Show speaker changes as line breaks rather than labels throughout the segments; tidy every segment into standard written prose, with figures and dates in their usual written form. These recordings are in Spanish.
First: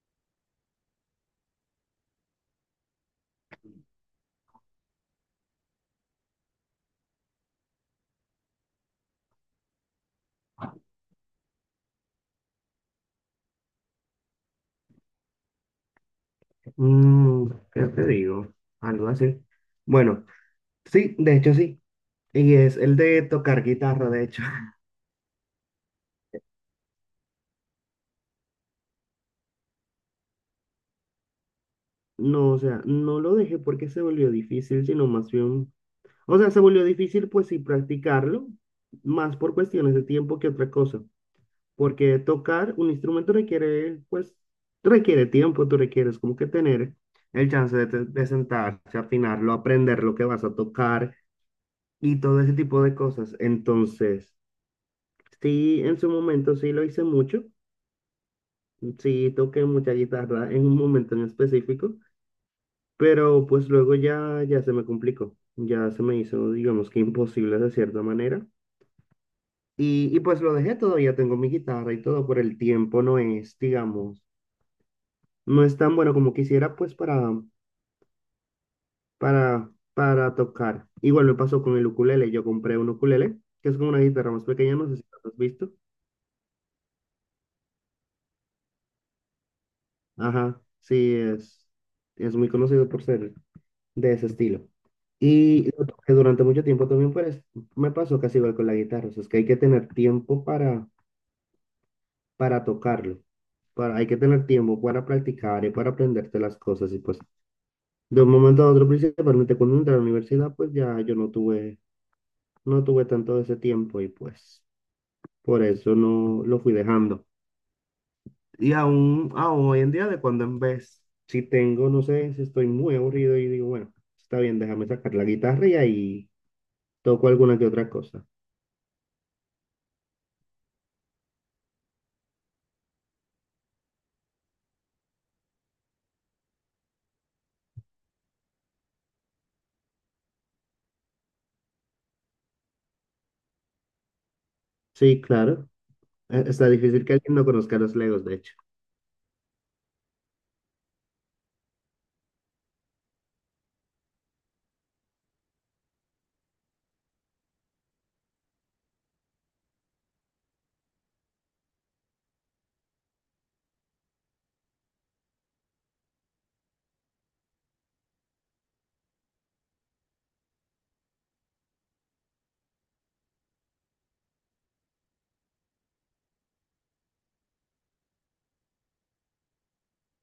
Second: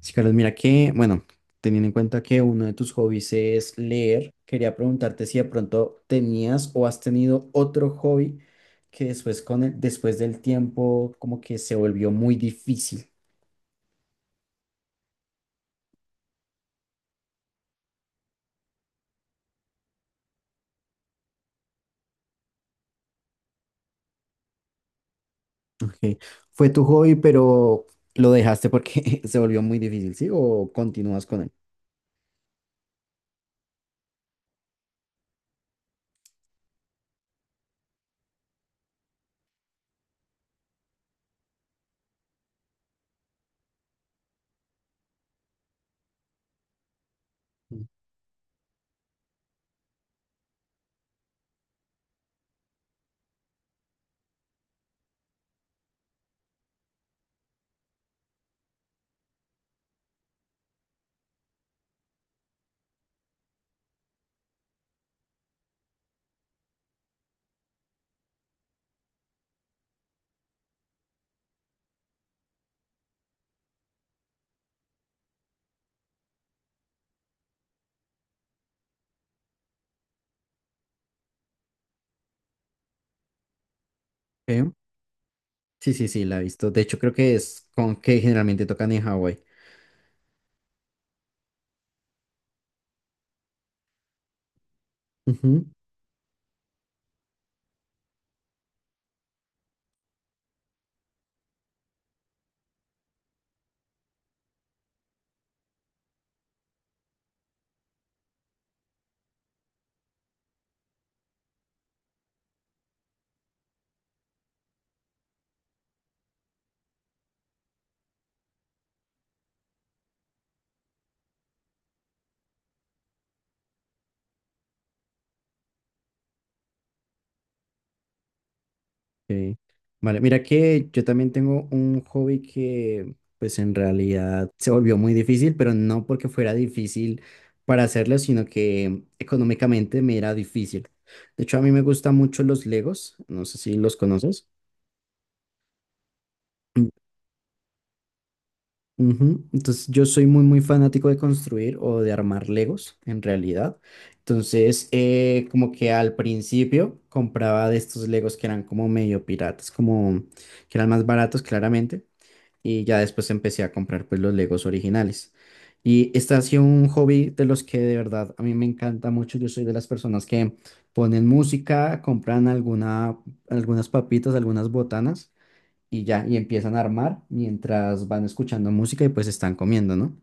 Sí, Carlos, mira que, bueno, teniendo en cuenta que uno de tus hobbies es leer, quería preguntarte si de pronto tenías o has tenido otro hobby que después después del tiempo como que se volvió muy difícil.
Mm, ¿qué te digo? Algo así. Bueno, sí, de hecho sí. Y es el de tocar guitarra, de hecho.
Ok. Fue tu hobby, pero lo dejaste porque se volvió muy difícil, ¿sí? ¿O continúas con él?
No, o sea, no lo dejé porque se volvió difícil, sino más bien, o sea, se volvió difícil pues sí practicarlo, más por cuestiones de tiempo que otra cosa, porque tocar un instrumento requiere, pues, requiere tiempo, tú requieres como que tener el chance de, de sentarse, afinarlo, aprender lo que vas a tocar y todo ese tipo de cosas. Entonces, sí, en su momento sí lo hice mucho, sí toqué mucha guitarra en un momento en específico, pero pues luego ya se me complicó, ya se me hizo, digamos que imposible de cierta manera. Y pues lo dejé todo, ya tengo mi guitarra y todo, por el tiempo no es, digamos, no es tan bueno como quisiera pues para, para tocar. Igual me pasó con el ukulele, yo compré un ukulele, que es como una guitarra más
Ok.
pequeña, no sé si lo has visto.
Sí, sí, sí, la he visto. De hecho, creo que es con que generalmente tocan en Hawái.
Ajá, sí, es muy conocido por ser de ese estilo. Y lo toqué durante mucho tiempo también, pero me pasó casi igual con la guitarra. O sea, es que hay que tener tiempo para tocarlo. Para, hay que tener tiempo para practicar y para aprenderte las cosas. Y pues, de un momento a otro, principalmente cuando entré a la universidad, pues ya yo no tuve tanto de ese tiempo y pues por eso no lo fui dejando. Y aún hoy en día, de cuando en vez, si tengo, no sé, si estoy muy aburrido y digo, bueno, está bien, déjame sacar la guitarra y ahí toco alguna que otra cosa.
Ok. Vale, mira que yo también tengo un hobby que pues en realidad se volvió muy difícil, pero no porque fuera difícil para hacerlo, sino que económicamente me era difícil. De hecho, a mí me gustan mucho los Legos, no sé si los conoces.
Sí, claro. Está
Mm,
difícil que alguien no conozca los Legos, de hecho.
ujú. Entonces yo soy muy muy fanático de construir o de armar Legos en realidad. Entonces como que al principio compraba de estos Legos que eran como medio piratas, como que eran más baratos claramente. Y ya después empecé a comprar pues los Legos originales. Y este ha sido un hobby de los que de verdad a mí me encanta mucho. Yo soy de las personas que ponen música, compran alguna, algunas papitas, algunas botanas y ya, y empiezan a armar mientras van escuchando música y pues están comiendo, ¿no?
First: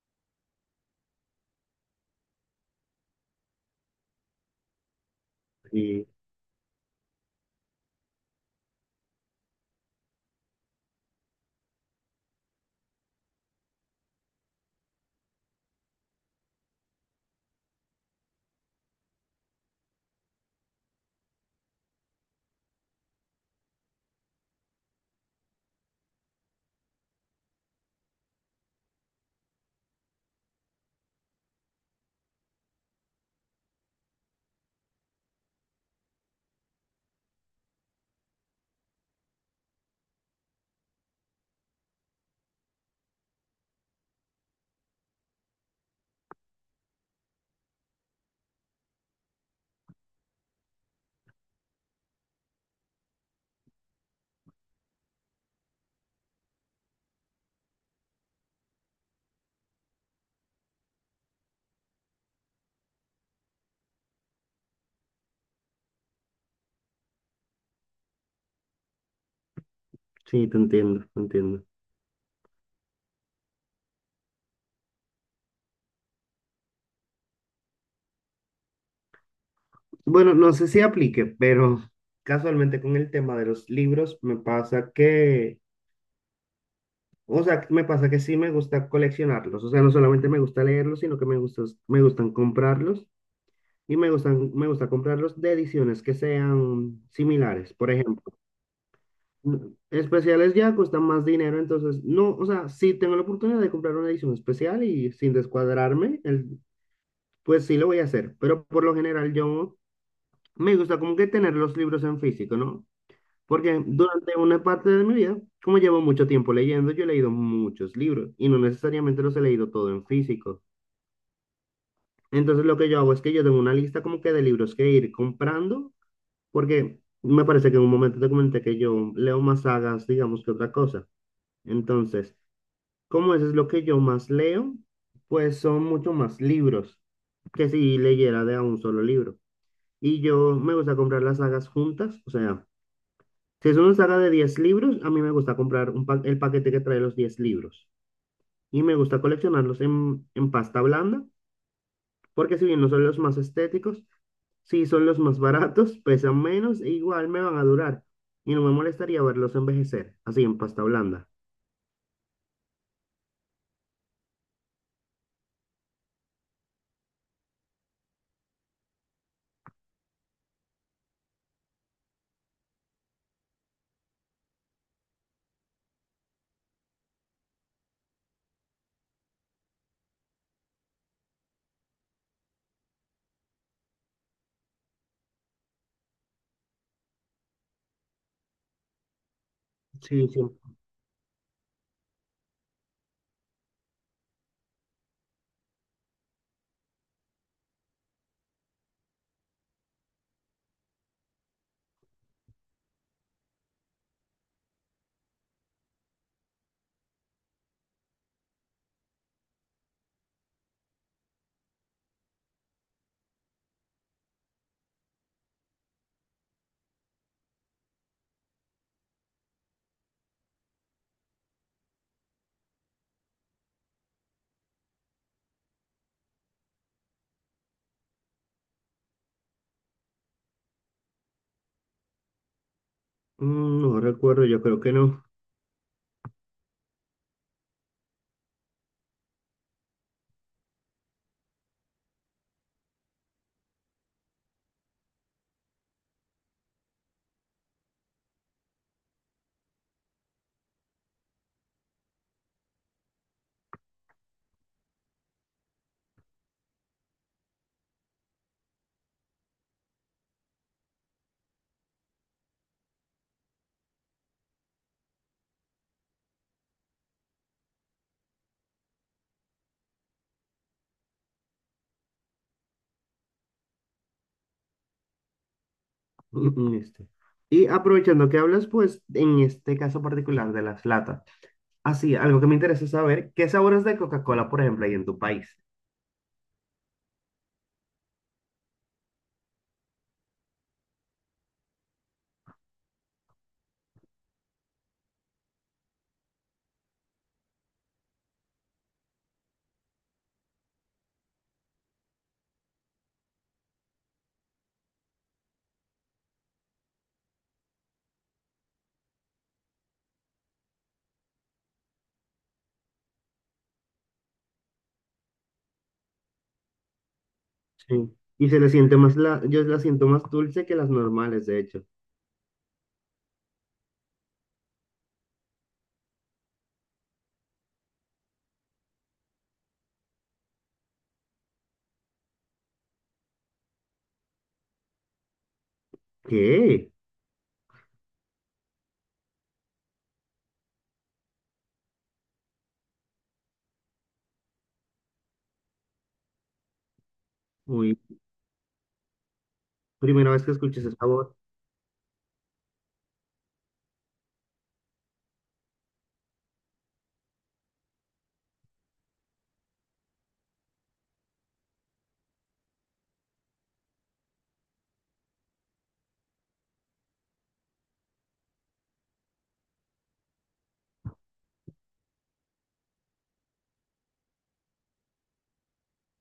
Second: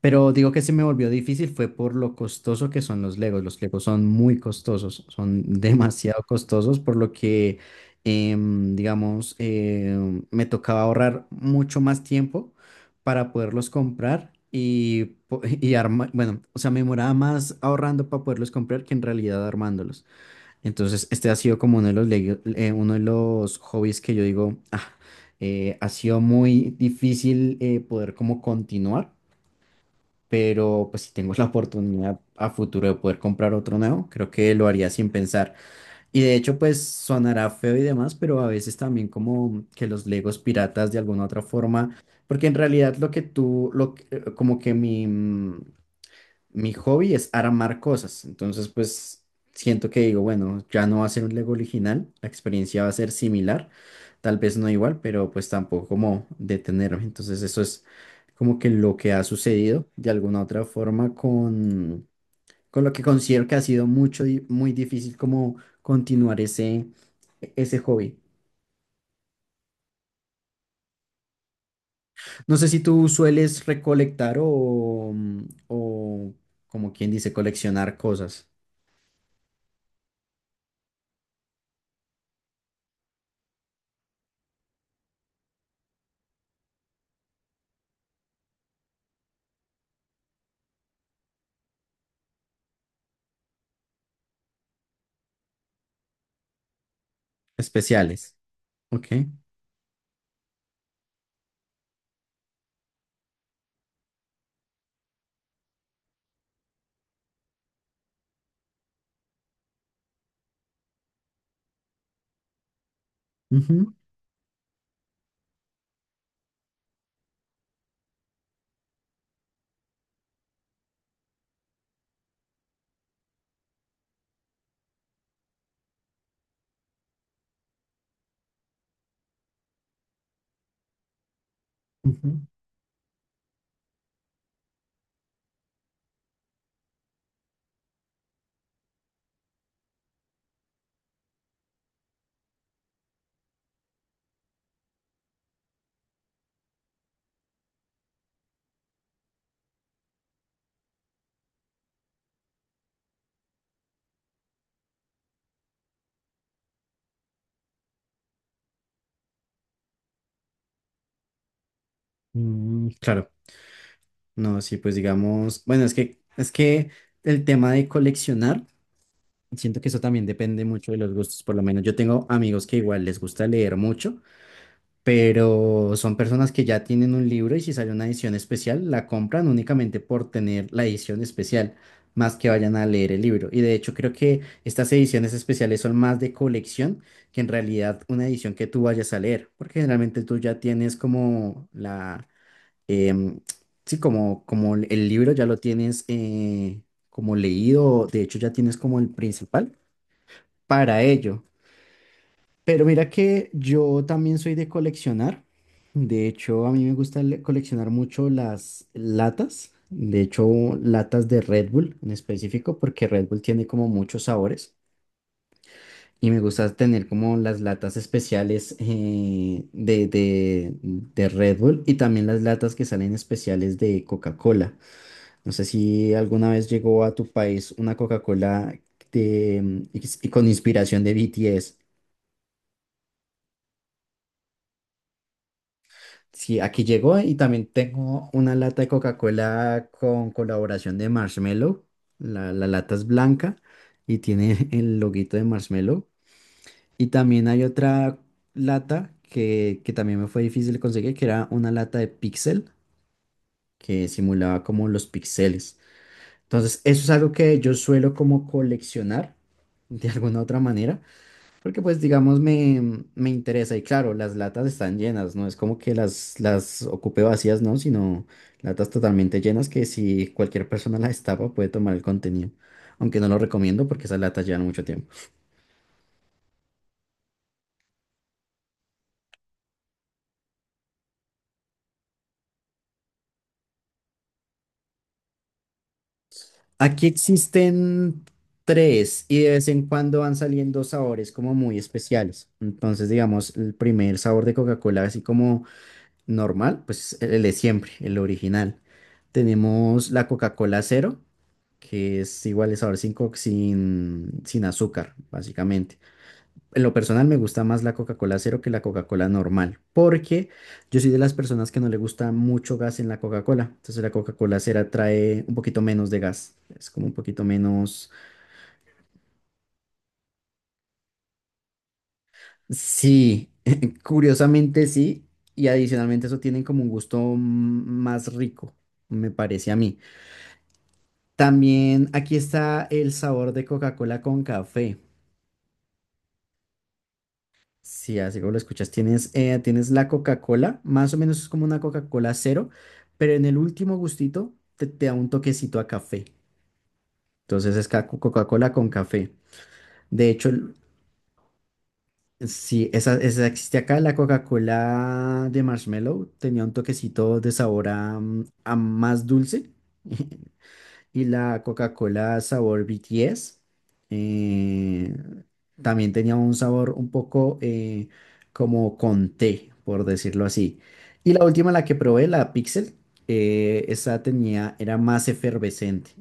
Pero digo que se me volvió difícil fue por lo costoso que son los Legos. Los Legos son muy costosos, son
Y
demasiado costosos, por lo que, digamos, me tocaba ahorrar mucho más tiempo para poderlos comprar y, y armar, bueno, o sea, me demoraba más ahorrando para poderlos comprar que en realidad armándolos. Entonces, este ha sido como uno de los, uno de los hobbies que yo digo, "Ah, ha sido muy difícil poder como continuar, pero pues si tengo la oportunidad a futuro de poder comprar otro nuevo, creo que lo haría sin pensar. Y de hecho, pues sonará feo y demás, pero a veces también como que los Legos piratas de alguna otra forma, porque en realidad lo que tú, como que mi hobby es armar cosas. Entonces, pues siento que digo, bueno, ya no va a ser un Lego original, la experiencia va a ser similar, tal vez no igual, pero pues tampoco como detenerme. Entonces, eso es como que lo que ha sucedido de alguna otra forma con lo que considero que ha sido mucho, muy difícil como continuar ese, ese hobby.
sí, te entiendo, te entiendo.
No sé si tú sueles recolectar o como quien dice, coleccionar cosas
Bueno, no sé si aplique, pero casualmente con el tema de los libros me pasa que, o sea, me pasa que sí me gusta coleccionarlos. O sea, no solamente me gusta leerlos, sino que me gustan comprarlos y me gusta comprarlos de ediciones que sean similares. Por ejemplo,
especiales. Ok.
especiales ya cuestan más dinero, entonces no, o sea, sí tengo la oportunidad de comprar una edición especial y sin descuadrarme, el, pues sí, lo voy a hacer, pero por lo general yo me gusta como que tener los libros en físico, ¿no? Porque
Ujú,
durante una parte de mi vida, como llevo mucho tiempo leyendo, yo he leído muchos libros y no necesariamente los he leído todo en físico. Entonces lo que yo hago es que yo tengo una lista como que de libros que ir comprando, porque me parece que en un momento te comenté que yo leo más sagas, digamos, que otra cosa. Entonces,
ujú.
como eso es lo que yo más leo, pues son mucho más libros que si leyera de a un solo libro. Y yo me gusta comprar las sagas juntas. O sea, si es una saga de 10 libros, a mí me gusta comprar el paquete que trae los 10 libros. Y me gusta coleccionarlos en pasta blanda, porque si bien no son los más estéticos, sí son los más baratos, pesan menos e igual me van a durar. Y no me molestaría verlos envejecer, así en pasta blanda.
Mm, claro, no, sí, pues digamos, bueno, es que el tema de coleccionar, siento que eso también depende mucho de los gustos, por lo menos yo tengo amigos que igual les gusta leer mucho, pero son personas que ya tienen un libro y si sale una edición especial, la compran únicamente por tener la edición especial, más que vayan a leer el libro. Y de hecho creo que estas ediciones especiales son más de colección que en realidad una edición que tú vayas a leer, porque generalmente
Sí,
tú
sí.
ya tienes como la em, sí, como, como el libro ya lo tienes como leído, de hecho ya tienes como el principal para ello. Pero mira que yo también soy de coleccionar. De hecho, a mí me gusta coleccionar mucho las latas. De hecho, latas de Red Bull en específico, porque Red Bull tiene como muchos sabores. Y me gusta tener como las latas especiales de Red Bull y también las latas que salen especiales de Coca-Cola. No sé si alguna vez llegó a tu país una Coca-Cola de, mm, y con inspiración de BTS.
Mm, no recuerdo, yo creo que no.
Sí, aquí llegó y también tengo una lata de Coca-Cola con colaboración de Marshmello. La lata es blanca y tiene el loguito de Marshmello. Y también hay otra lata que también me fue difícil conseguir, que era una lata de Pixel que simulaba como los píxeles. Entonces, eso es algo que yo suelo como coleccionar de alguna otra manera. Porque pues digamos me, me interesa y claro, las latas están llenas, no es como que las ocupe vacías, no, sino latas totalmente llenas que si cualquier persona las tapa puede tomar el contenido, aunque no lo recomiendo porque esas latas llevan mucho tiempo.
Este. Y aprovechando que hablas, pues en este caso particular de las latas. Así, algo que me interesa saber, ¿qué sabores de Coca-Cola, por ejemplo, hay en tu país?
Aquí existen tres y de vez en cuando van saliendo sabores como muy especiales. Entonces digamos el primer sabor de Coca-Cola así como normal, pues el de siempre, el original. Tenemos la Coca-Cola cero que es igual de sabor sin, sin azúcar, básicamente. En lo personal me gusta más la Coca-Cola cero que la Coca-Cola normal, porque yo soy de las personas que no le gusta mucho gas en la Coca-Cola. Entonces la Coca-Cola cero trae un poquito menos de gas. Es como un poquito menos...
Sí. Y se le siente más yo la siento más dulce que las normales, de hecho.
Sí, curiosamente sí. Y adicionalmente eso tiene como un gusto mm, más rico, me parece a mí. También aquí está el sabor de Coca-Cola con café.
¿Qué?
Sí, así como lo escuchas, tienes, tienes la Coca-Cola, más o menos es como una Coca-Cola cero, pero en el último gustito te, te da un toquecito a café. Entonces es
Uy,
Coca-Cola con café. De
primera vez
hecho,
que
el-
escuché ese sabor.
sí, esa, esa existe acá, la Coca-Cola de marshmallow tenía un toquecito de sabor a, mm, a más dulce. Y la Coca-Cola sabor BTS eh, también tenía un sabor un poco como con té, por decirlo así. Y la última, la que probé, la Pixel, esa tenía, era más efervescente.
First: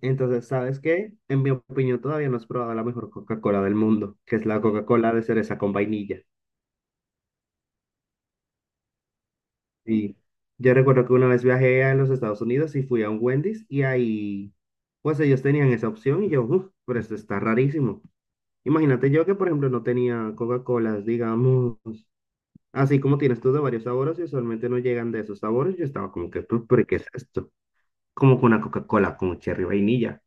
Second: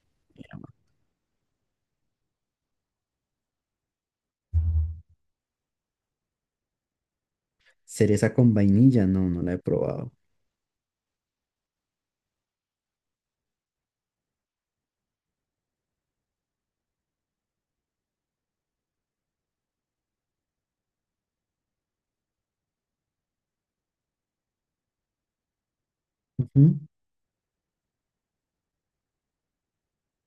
Entonces, ¿sabes qué? En mi opinión, todavía no has probado la mejor Coca-Cola del mundo, que es la Coca-Cola de cereza con vainilla.
Cereza con vainilla, no, no la he probado.
Y yo recuerdo que una vez viajé a los Estados Unidos y fui a un Wendy's y ahí, pues ellos tenían esa opción y yo, uff, pero esto está rarísimo. Imagínate yo que, por ejemplo, no tenía Coca-Colas, digamos. Así como tienes tú de varios sabores y usualmente no llegan de esos sabores, yo estaba como que,
Ujú,
¿Pero qué es esto? Como con una Coca-Cola con cherry vainilla.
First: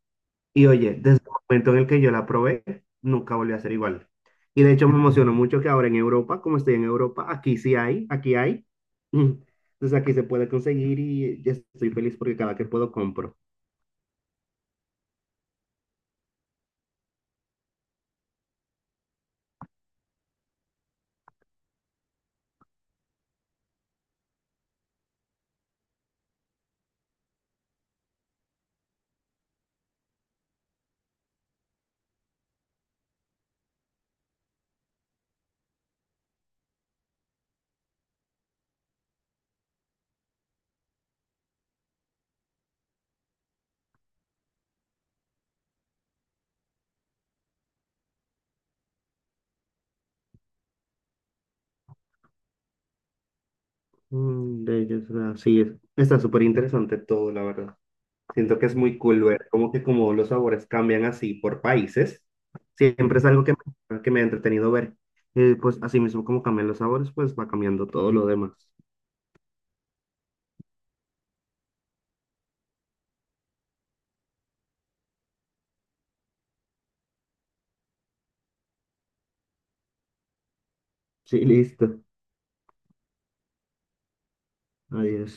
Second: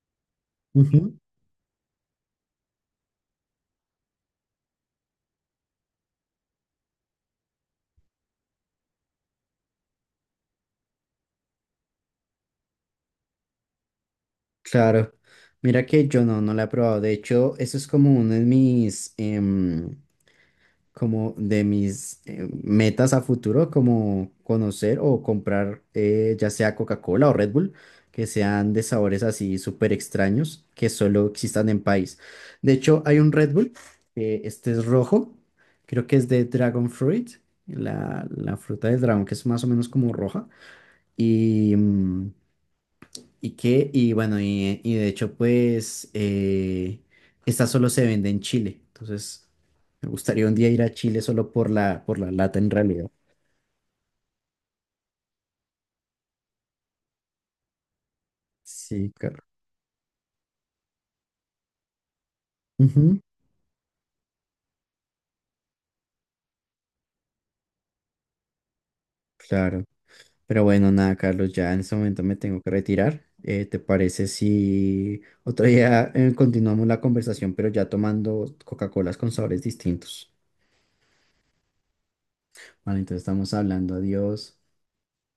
Y oye,
ujú.
desde el momento en el que yo la probé, nunca volvió a ser igual. Y de hecho me emocionó mucho que ahora en Europa, como estoy en Europa, aquí sí hay, aquí hay. Mm. Entonces aquí se puede conseguir y ya estoy feliz porque cada que puedo compro.
Claro, mira que yo no, no la he probado. De hecho, eso es como uno de mis, como de mis metas a futuro, como conocer o comprar ya sea Coca-Cola o Red Bull, que sean de sabores así súper extraños, que solo existan en país. De hecho, hay un Red Bull, que este es rojo, creo que es de Dragon Fruit, la fruta del dragón, que es más o menos como roja, y... mm, y que, y bueno, y de hecho, pues, esta solo se vende en Chile. Entonces, me gustaría un día ir a Chile solo por la lata en realidad.
Mm, de ellos, ah, sí, está súper interesante todo, la verdad. Siento que es muy
Sí,
cool
claro.
ver como que como los sabores cambian así por países. Siempre
Ujú,
es algo que me ha entretenido ver. Y pues así mismo como cambian los sabores, pues va cambiando todo lo demás.
claro. Pero bueno, nada, Carlos, ya en este momento me tengo que retirar. ¿Te parece si otro día continuamos la conversación, pero ya tomando Coca-Colas con sabores distintos?
Sí, listo.
Vale, entonces estamos hablando. Adiós.
Adiós.